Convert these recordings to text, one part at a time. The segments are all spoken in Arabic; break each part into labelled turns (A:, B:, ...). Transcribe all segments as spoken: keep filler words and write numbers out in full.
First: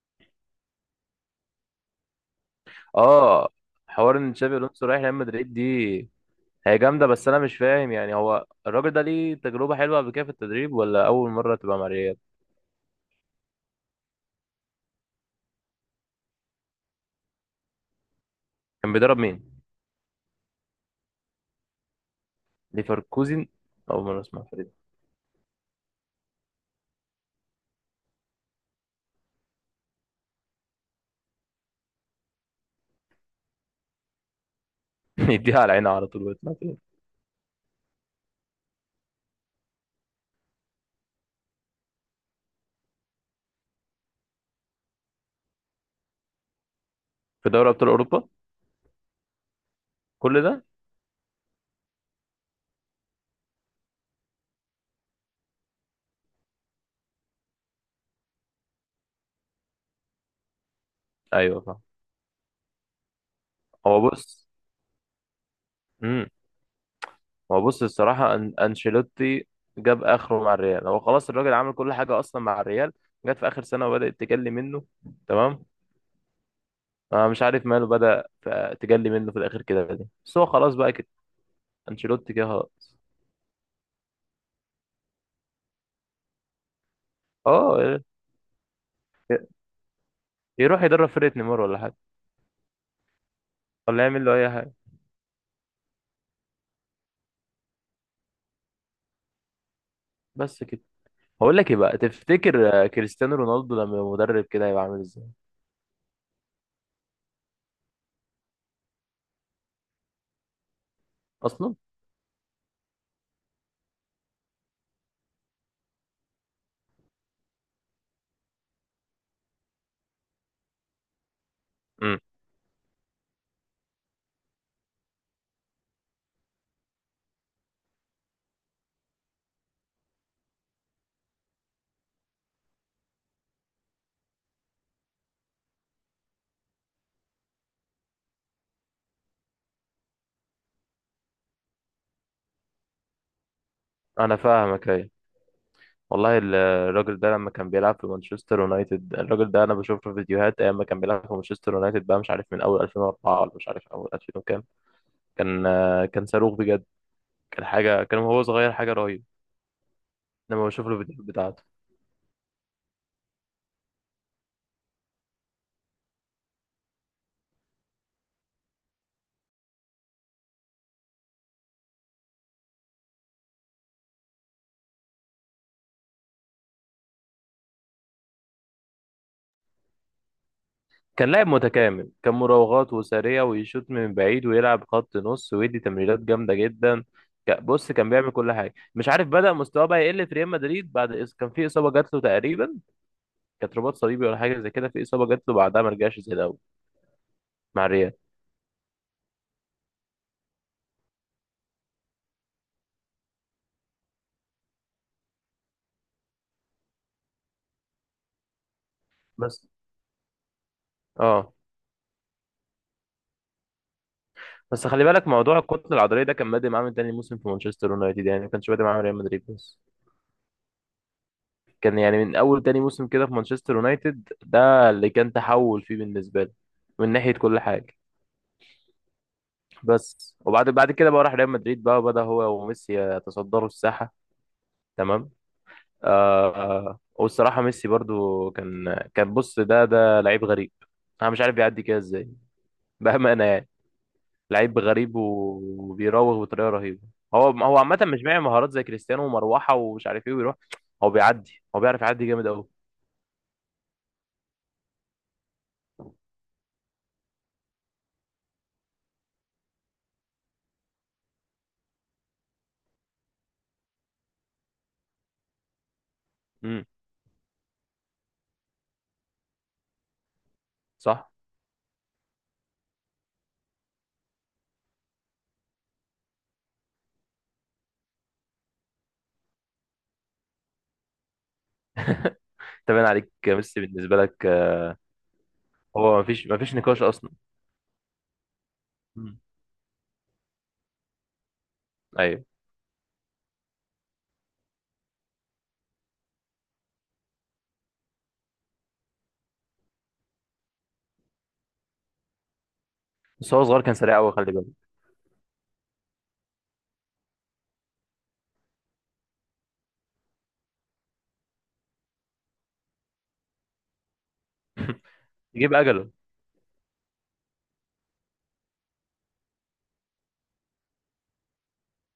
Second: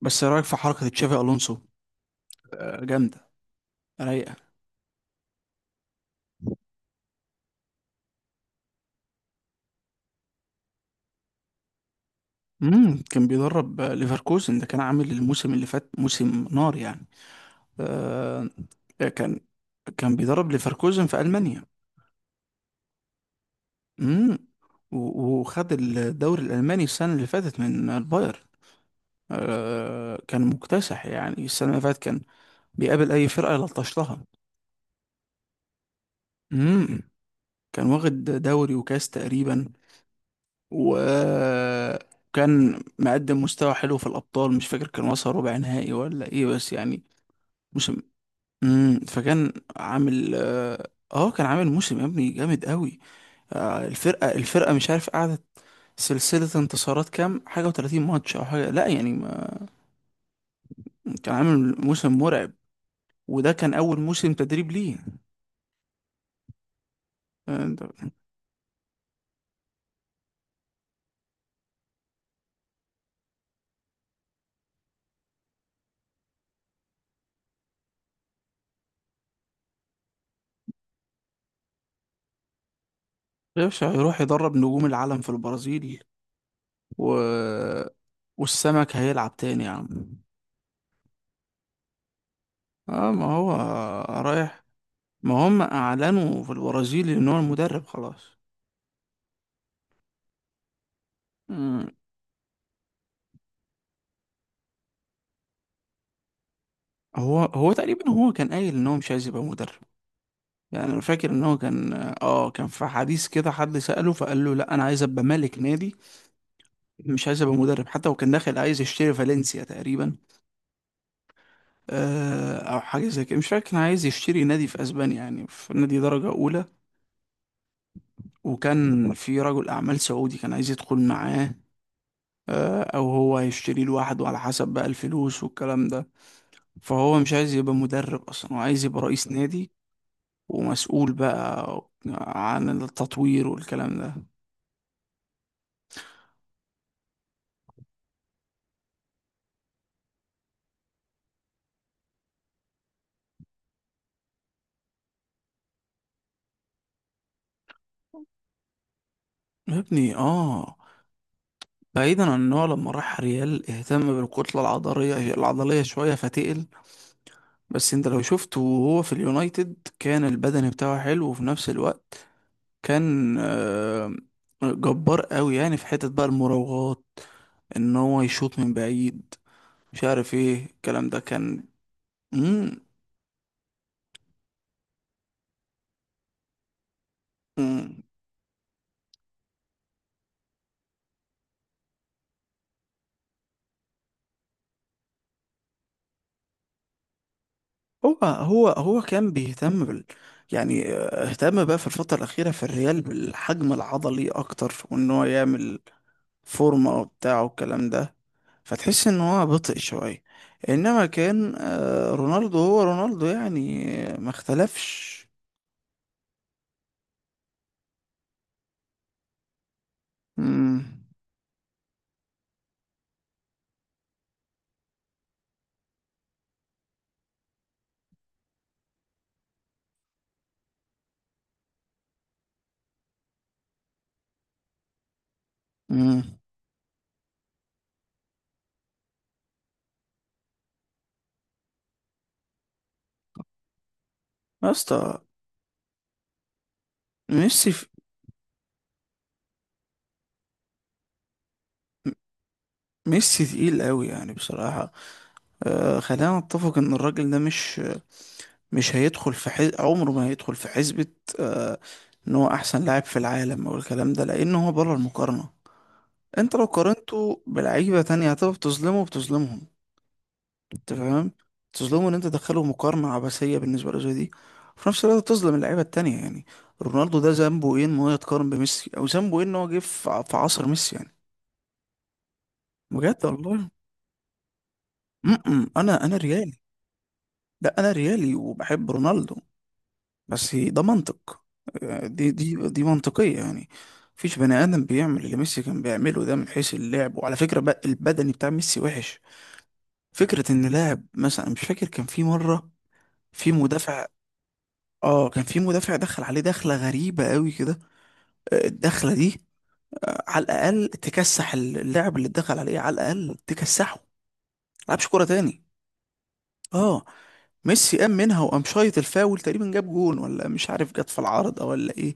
A: بس إيه رايك في حركه تشافي الونسو؟ آه، جامده.
B: اه. حوار ان
A: رايقه.
B: تشابي الونسو رايح ريال مدريد دي. هي جامده، بس انا مش فاهم، يعني هو الراجل ده ليه تجربه حلوه قبل كده في التدريب، ولا اول مره تبقى مع ريال؟
A: امم كان بيدرب آه، ليفركوزن. ده كان عامل الموسم اللي فات موسم نار يعني. آه
B: كان بيدرب
A: كان
B: مين؟
A: كان بيدرب ليفركوزن في المانيا.
B: ليفركوزن. اول مره
A: امم
B: اسمع الفريق
A: و- وخد الدوري الالماني السنه اللي فاتت من البايرن. آه كان مكتسح يعني السنه اللي فاتت كان بيقابل اي فرقه يلطش لها.
B: ده. يديها على عينها على طول ويطلع فين.
A: امم كان واخد دوري وكاس تقريبا. وكان مقدم مستوى حلو في الأبطال، مش فاكر كان وصل ربع نهائي ولا إيه بس يعني
B: في دوري ابطال
A: موسم.
B: اوروبا.
A: مم. فكان عامل
B: كل ده؟
A: آه آه، كان عامل موسم يا ابني جامد قوي. آه الفرقة الفرقة مش عارف قعدت سلسلة انتصارات كام حاجة و30 ماتش أو حاجة، لا يعني ما، كان
B: ايوه
A: عامل
B: فاهم.
A: موسم مرعب. وده كان أول
B: هو
A: موسم
B: بص
A: تدريب ليه.
B: امم هو
A: آه،
B: بص
A: ده-
B: الصراحه أن... انشيلوتي جاب اخره مع الريال، هو خلاص الراجل عمل كل حاجه اصلا مع الريال، جت في اخر سنه وبدات تجلي منه. تمام. أنا مش عارف ماله، بدأ ف- تجلي منه في الآخر كده دي، بس هو خلاص بقى كده. أنشيلوتي كده خلاص.
A: يا باشا هيروح يدرب نجوم العالم في البرازيل. و...
B: أه،
A: والسمك هيلعب تاني يا عم.
B: يروح يدرب فرقة نيمار ولا حاجة،
A: اه ما هو
B: ولا يعمل له أي
A: رايح،
B: حاجة.
A: ما هم اعلنوا في البرازيل ان هو المدرب خلاص.
B: بس كده. هقول لك إيه
A: مم.
B: بقى؟ تفتكر آه، كريستيانو رونالدو لما يبقى مدرب كده هيبقى عامل إزاي
A: هو هو تقريبا هو كان قايل ان هو مش عايز يبقى مدرب، يعني انا فاكر ان هو
B: أصلا؟
A: كان، اه كان في حديث كده حد سأله فقال له لا انا عايز ابقى مالك نادي، مش عايز ابقى مدرب. حتى هو كان داخل عايز يشتري فالنسيا تقريبا،
B: امم.
A: آه او حاجه زي كده، مش فاكر كان عايز يشتري نادي في اسبانيا، يعني في نادي درجه اولى. وكان في رجل اعمال سعودي كان عايز يدخل معاه، آه او هو هيشتري لوحده على حسب بقى الفلوس والكلام ده. فهو مش عايز يبقى مدرب اصلا، هو عايز يبقى رئيس نادي ومسؤول بقى عن التطوير والكلام ده.
B: أنا فاهمك، أيوة. والله ال- الراجل ده لما كان بيلعب في مانشستر يونايتد، الراجل ده أنا بشوف له فيديوهات أيام ما كان بيلعب في مانشستر يونايتد بقى، مش عارف من أول ألفين واربعة ولا مش عارف أول ألفين وكام. كان آه، كان صاروخ بجد، كان حاجة، كان وهو صغير حاجة رهيبة،
A: يا ابني
B: لما
A: اه.
B: بشوف له الفيديوهات بتاعته.
A: بعيدا عن ان هو لما راح ريال اهتم بالكتلة العضلية العضلية شوية فتقل. بس انت لو شفته وهو في اليونايتد كان البدن بتاعه حلو، وفي نفس الوقت كان آه، جبار قوي، يعني في حتة بقى المراوغات ان هو يشوط من بعيد، مش عارف ايه الكلام ده
B: كان لاعب
A: كان.
B: متكامل، كان
A: مم.
B: مراوغات وسريع ويشوط من بعيد ويلعب خط نص ويدي تمريرات جامده جدا. ك- بص
A: مم.
B: كان بيعمل كل حاجه، مش عارف بدأ مستواه بقى يقل في ريال مدريد، بعد إص- كان في اصابه جات له تقريبا، كانت رباط صليبي ولا حاجه زي كده. في اصابه جات له بعدها ما رجعش زي الاول مع الريال.
A: هو هو هو كان بيهتم بال... يعني آه، اهتم بقى في الفترة الأخيرة في الريال بالحجم العضلي أكتر، وإن هو يعمل فورمة وبتاع والكلام ده، فتحس إن هو
B: بس
A: بطئ شوية. إنما
B: اه،
A: كان آه، رونالدو هو رونالدو يعني، آه، ما
B: بس خلي
A: اختلفش.
B: بالك موضوع الكتله العضليه ده كان بادئ معاه من تاني موسم في مانشستر يونايتد، يعني ما كانش بادئ معاه من ريال مدريد بس،
A: مم.
B: كان يعني من اول تاني موسم كده في مانشستر يونايتد، ده اللي كان تحول فيه بالنسبه لي من ناحيه كل حاجه. بس وبعد بعد كده بقى راح ريال مدريد بقى، وبدأ هو وميسي يتصدروا الساحة. تمام.
A: مم.
B: آه آه، والصراحة ميسي برضو كان كان بص، ده ده لعيب غريب. انا مش عارف بيعدي كده ازاي؟ بأمانة يعني،
A: يا
B: لعيب غريب
A: اسطى
B: و- وبيراوغ بطريقة رهيبة. هو
A: ميسي
B: هو
A: في...
B: عامة مش معي مهارات زي كريستيانو ومروحة ومش عارف ايه ويروح. هو بيعدي، هو بيعرف يعدي جامد قوي.
A: ميسي تقيل قوي يعني بصراحة. آه خلينا نتفق إن الراجل ده مش، مش هيدخل في حز... عمره ما هيدخل في حسبة آه ان هو احسن لاعب في العالم او الكلام ده، لان هو بره المقارنة. انت لو
B: امم.
A: قارنته بلعيبة تانية هتبقى بتظلمه بتظلمهم، انت فاهم؟
B: صح.
A: بتظلمه ان انت تدخله مقارنة عبثية بالنسبة له زي دي، وفي نفس الوقت بتظلم اللعيبة التانية يعني. رونالدو ده ذنبه ايه ان هو يتقارن بميسي؟ او ذنبه ايه ان هو جه في ع- في عصر ميسي يعني؟
B: تمام
A: بجد
B: عليك يا
A: والله.
B: ميسي، بالنسبة لك آه،
A: م -م. انا انا
B: هو مفيش
A: ريالي.
B: مفيش نقاش اصلا.
A: لا انا ريالي وبحب رونالدو،
B: مم.
A: بس ده منطق. دي
B: ايوه،
A: دي دي منطقية يعني. مفيش بني آدم بيعمل اللي ميسي كان بيعمله ده من حيث اللعب. وعلى فكرة بقى البدني بتاع ميسي وحش. فكرة إن لاعب مثلا، مش فاكر كان في مرة في
B: بس هو صغير كان
A: مدافع،
B: سريع قوي، خلي بالك.
A: اه كان في مدافع دخل عليه دخلة غريبة قوي كده، آه، الدخلة دي آه، على الأقل تكسح اللاعب اللي اتدخل عليه، على الأقل تكسحه ملعبش كورة تاني.
B: يجيب اجله،
A: اه ميسي قام منها وقام شايط الفاول تقريبا، جاب جون ولا مش عارف جت في العارضة ولا ايه.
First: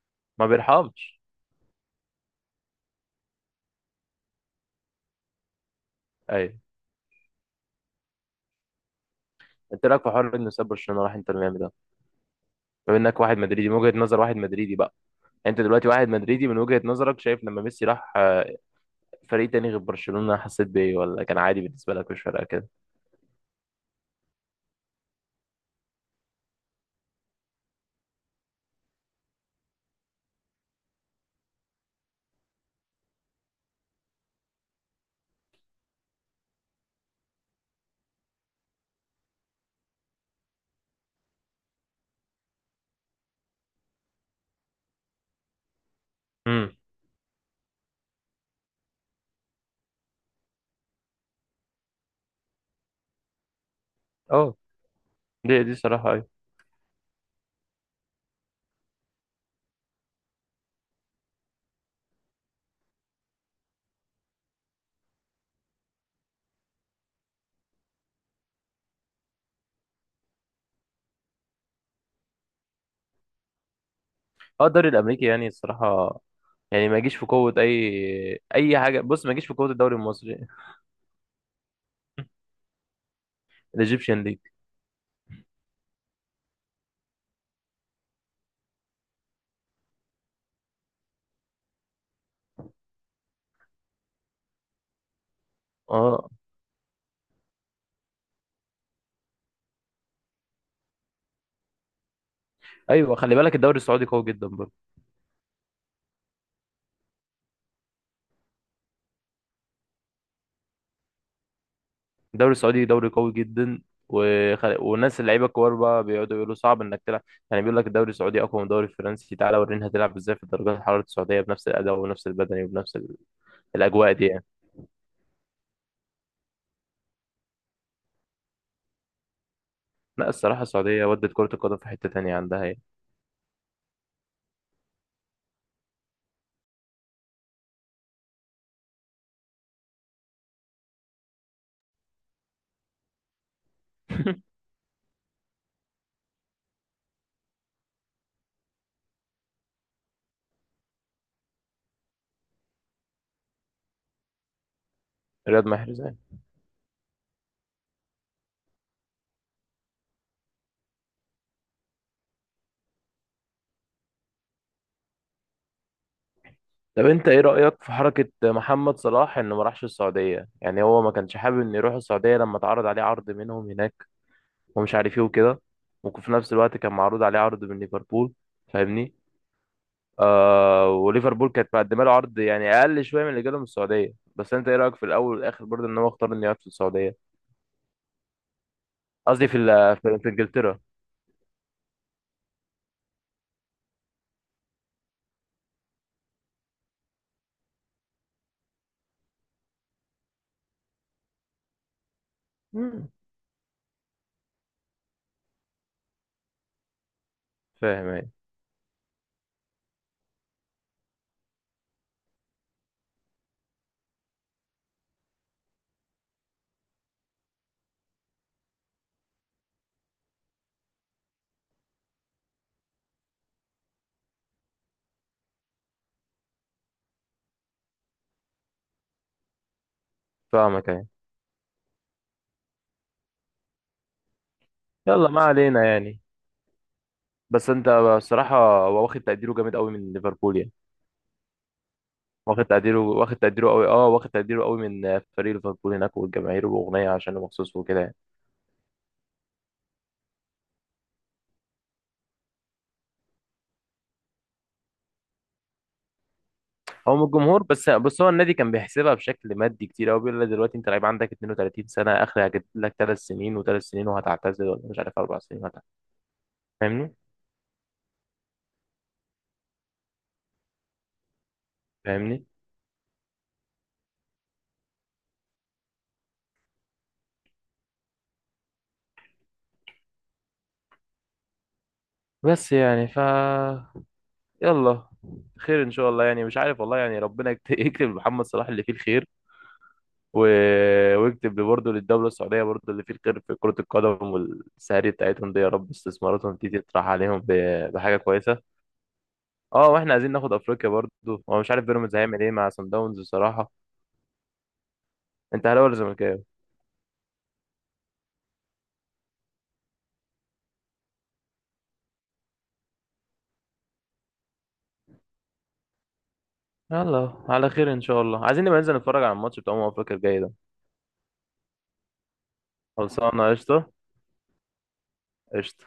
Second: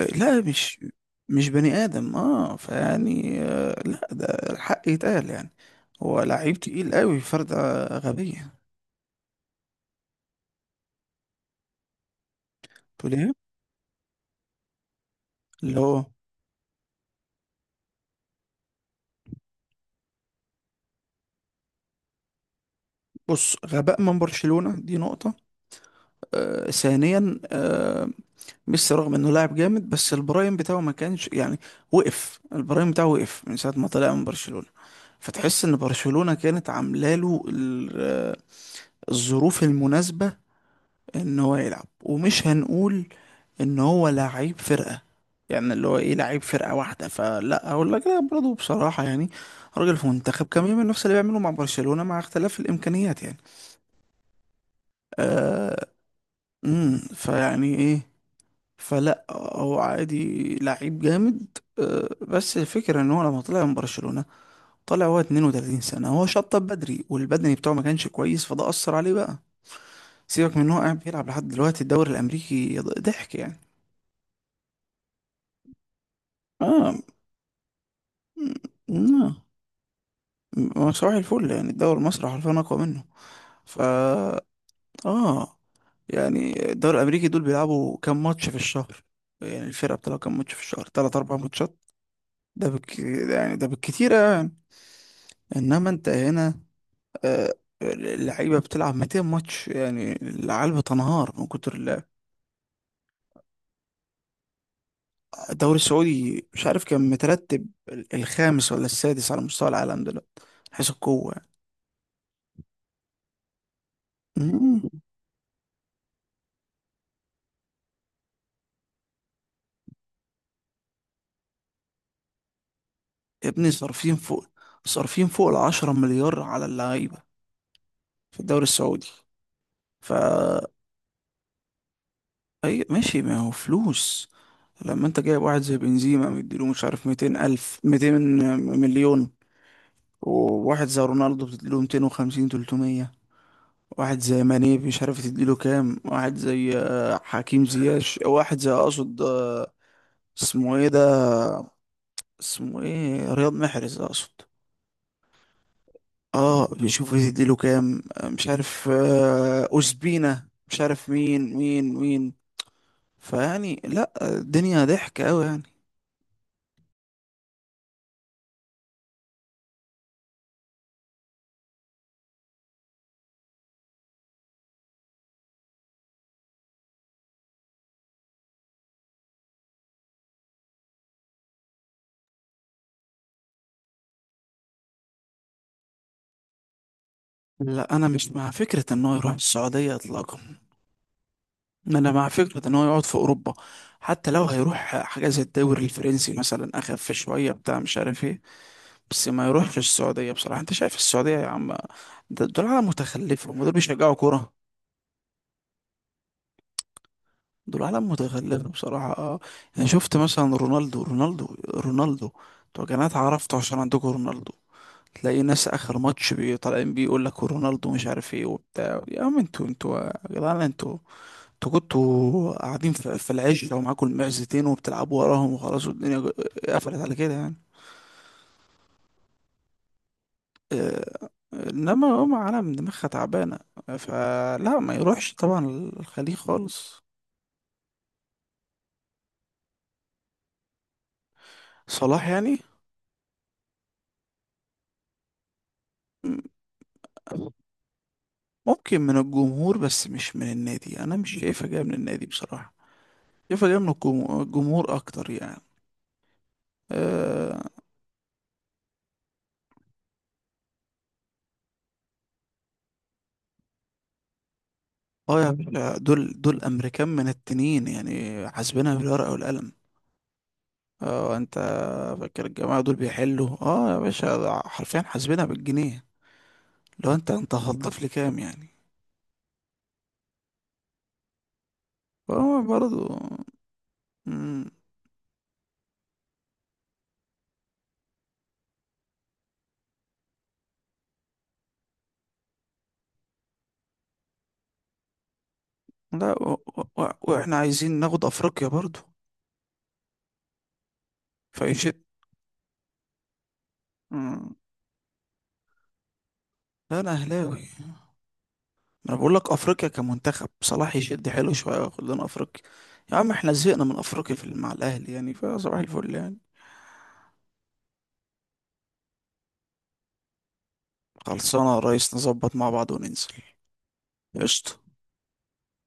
A: لا
B: ما
A: مش
B: بيرحمش.
A: مش بني آدم، اه فيعني آه لا، ده الحق يتقال يعني، هو لعيب
B: ايوه،
A: تقيل قوي فردة غبية.
B: انت رايك في حوار انه ساب برشلونه راح انتر ميامي ده؟ بما
A: تقول
B: انك
A: ايه؟
B: واحد مدريدي، من وجهه نظر واحد مدريدي بقى، انت
A: اللي
B: دلوقتي
A: هو
B: واحد مدريدي، من وجهه نظرك شايف لما ميسي راح آه، فريق تاني غير برشلونه، حسيت بايه ولا كان عادي بالنسبه لك مش فارقه كده؟
A: بص، غباء من برشلونة دي نقطة. آه ثانيا، آه ميسي رغم انه لاعب جامد بس البرايم بتاعه ما كانش يعني، وقف البرايم بتاعه وقف من ساعة ما طلع من برشلونة. فتحس ان برشلونة كانت عامله له ال- آه، الظروف المناسبة ان هو يلعب. ومش هنقول ان هو لعيب فرقة، يعني اللي هو ايه لعيب فرقة
B: امم.
A: واحدة، فلا اقول لك لا برضه بصراحة يعني. راجل في منتخب كان بيعمل نفس اللي بيعمله مع برشلونة مع اختلاف الامكانيات يعني.
B: اه، دي دي
A: آه
B: صراحه، ايوه.
A: امم فيعني ايه؟ فلا، هو عادي لعيب جامد. آه بس الفكرة ان هو لما طلع من برشلونة طلع هو 32 سنة، هو شطب بدري والبدني بتاعه ما كانش كويس، فده أثر عليه بقى. سيبك من ان هو قاعد بيلعب لحد دلوقتي الدوري الامريكي ضحك يعني.
B: اه الدوري الامريكي يعني الصراحه، يعني
A: اه.
B: ما يجيش في قوه اي اي حاجه، بص ما
A: آه.
B: يجيش في قوه الدوري المصري.
A: م- صباح الفل، يعني الدوري المصري حرفيا أقوى منه،
B: الايجيبشن ليج.
A: فا آه يعني الدوري الأمريكي دول بيلعبوا كام ماتش في الشهر؟ يعني الفرقة بتلعب كام ماتش في الشهر؟ تلات أربع ماتشات، ده بالك... يعني ده بالكتير يعني. إنما أنت
B: اه،
A: هنا آه اللعيبة بتلعب 200 ماتش، يعني العيال بتنهار من كتر اللعب.
B: ايوه خلي بالك الدوري السعودي قوي جدا برضه.
A: الدوري السعودي مش عارف كان مترتب الخامس ولا السادس على مستوى العالم دلوقتي، من حيث القوة يعني.
B: الدوري السعودي دوري قوي جدا، وخ...
A: مم.
B: والناس اللعيبه الكبار بقى بيقعدوا يقولوا صعب انك تلعب، يعني بيقول لك الدوري السعودي اقوى من الدوري الفرنسي، تعالى ورينا هتلعب ازاي في الدرجات الحراره السعوديه بنفس الاداء وبنفس البدني وبنفس ال-
A: يا ابني
B: الاجواء
A: صارفين
B: دي يعني.
A: فوق صارفين فوق العشرة مليار على اللعيبة في الدوري السعودي.
B: لا
A: فا
B: الصراحه السعوديه ودت كره القدم في حته تانية عندها يعني.
A: أي ماشي، ما هو فلوس. لما انت جايب واحد زي بنزيما مديله مش عارف ميتين ألف ميتين مليون، وواحد زي رونالدو بتديله ميتين وخمسين تلتمية، واحد زي ماني مش عارف تديله كام، واحد زي آه، حكيم زياش، واحد زي أقصد آه، اسمه ايه ده، اسمه ايه رياض محرز أقصد.
B: رياض محرز يعني.
A: اه بيشوفوا يديله كام آه، مش عارف آه، أوزبينا، مش عارف مين مين مين. فيعني لا، الدنيا ضحك قوي يعني.
B: طب انت ايه رايك في حركه محمد صلاح، انه ما راحش السعوديه؟ يعني هو ما كانش حابب انه يروح السعوديه لما اتعرض عليه عرض منهم هناك ومش عارف ايه وكده، وفي نفس الوقت كان معروض عليه عرض من ليفربول، فاهمني؟ آه، وليفربول كانت مقدمه له عرض يعني اقل شويه من اللي جاله من السعوديه، بس انت ايه رايك في الاول والاخر برضه ان هو اختار انه يقعد في السعوديه؟
A: لا انا مش مع فكرة ان هو يروح
B: قصدي في
A: السعودية
B: ال- في في
A: اطلاقا،
B: انجلترا.
A: انا مع فكره ان هو يقعد في اوروبا. حتى لو هيروح حاجه زي الدوري الفرنسي مثلا اخف شويه بتاع مش عارف ايه، بس ما يروحش السعوديه بصراحه. انت شايف السعوديه يا عم؟ ده- دول عالم
B: مم.
A: متخلفه، هم دول بيشجعوا كوره؟ دول
B: فاهم
A: عالم
B: يعني.
A: متخلفه بصراحه. انا شفت مثلا رونالدو رونالدو رونالدو. انتوا يا جماعه اتعرفتوا عشان عندكم رونالدو. تلاقي ناس اخر ماتش بي- طالعين بيقول لك رونالدو مش عارف ايه وبتاع. يا عم انتوا انتوا يا جدعان انتوا انتوا كنتوا قاعدين في في العشة ومعاكم المعزتين وبتلعبوا وراهم وخلاص والدنيا جو- قفلت على كده يعني.
B: فاهمك يعني.
A: آه، انما هم عالم دماغها تعبانة، فلا ما
B: يلا
A: يروحش
B: ما
A: طبعا
B: علينا يعني.
A: الخليج خالص.
B: بس انت الصراحه، هو واخد تقديره جامد قوي من ليفربول يعني،
A: صلاح يعني.
B: واخد تقديره، واخد تقديره قوي، اه واخد تقديره قوي من فريق ليفربول هناك والجماهير واغنيه عشان
A: م-
B: مخصوص وكده يعني.
A: ممكن من الجمهور بس مش من النادي، انا مش شايفها جاية من النادي بصراحة، شايفها جاية من الجمهور، الجمهور اكتر يعني.
B: هو من
A: اه.
B: الجمهور، بس بس هو النادي كان بيحسبها بشكل مادي كتير قوي، بيقول لك دلوقتي انت لعيب عندك اثنين وثلاثين سنه، اخر هجيب لك ثلاث سنين وثلاث سنين وهتعتزل، ولا مش عارف اربع
A: آه يا
B: سنين وهتعتزل.
A: باشا دول دول امريكان
B: فاهمني؟
A: من التنين يعني حاسبينها بالورقة والقلم. اه انت فاكر
B: فاهمني؟
A: الجماعة دول بيحلوا؟ اه يا باشا، ده حرفيا حاسبينها بالجنيه. لو انت انت هتضيف لي كام يعني؟ فهو
B: بس يعني
A: برضو.
B: ف،
A: مم.
B: يلا، خير ان شاء الله يعني، مش عارف والله يعني، ربنا يكت- يكتب لمحمد صلاح اللي فيه الخير، و... ويكتب برضه للدوله السعوديه برضه اللي فيه الخير في كره القدم، والسهري بتاعتهم دي يا رب
A: لا و...
B: استثماراتهم دي تطرح
A: و...
B: عليهم ب...
A: واحنا عايزين
B: بحاجه
A: ناخد
B: كويسه.
A: افريقيا برضو.
B: اه، واحنا عايزين ناخد افريقيا برضه. هو مش عارف
A: فيشد.
B: بيراميدز هيعمل ايه مع سان داونز بصراحه.
A: مم.
B: انت اهلاوي ولا زملكاوي؟
A: لا انا اهلاوي. ما انا بقول لك افريقيا كمنتخب صلاح يشد حلو شوية وياخد لنا افريقيا. يا عم احنا زهقنا من افريقيا في مع الاهلي يعني، فصباح الفل يعني.
B: يلا على خير ان شاء الله، عايزين نبقى ننزل نتفرج على الماتش بتاع امم افريقيا الجاي ده.
A: خلصانة يا ريس نظبط مع بعض وننزل.
B: خلصانه قشطه.
A: قشطة.
B: قشطه.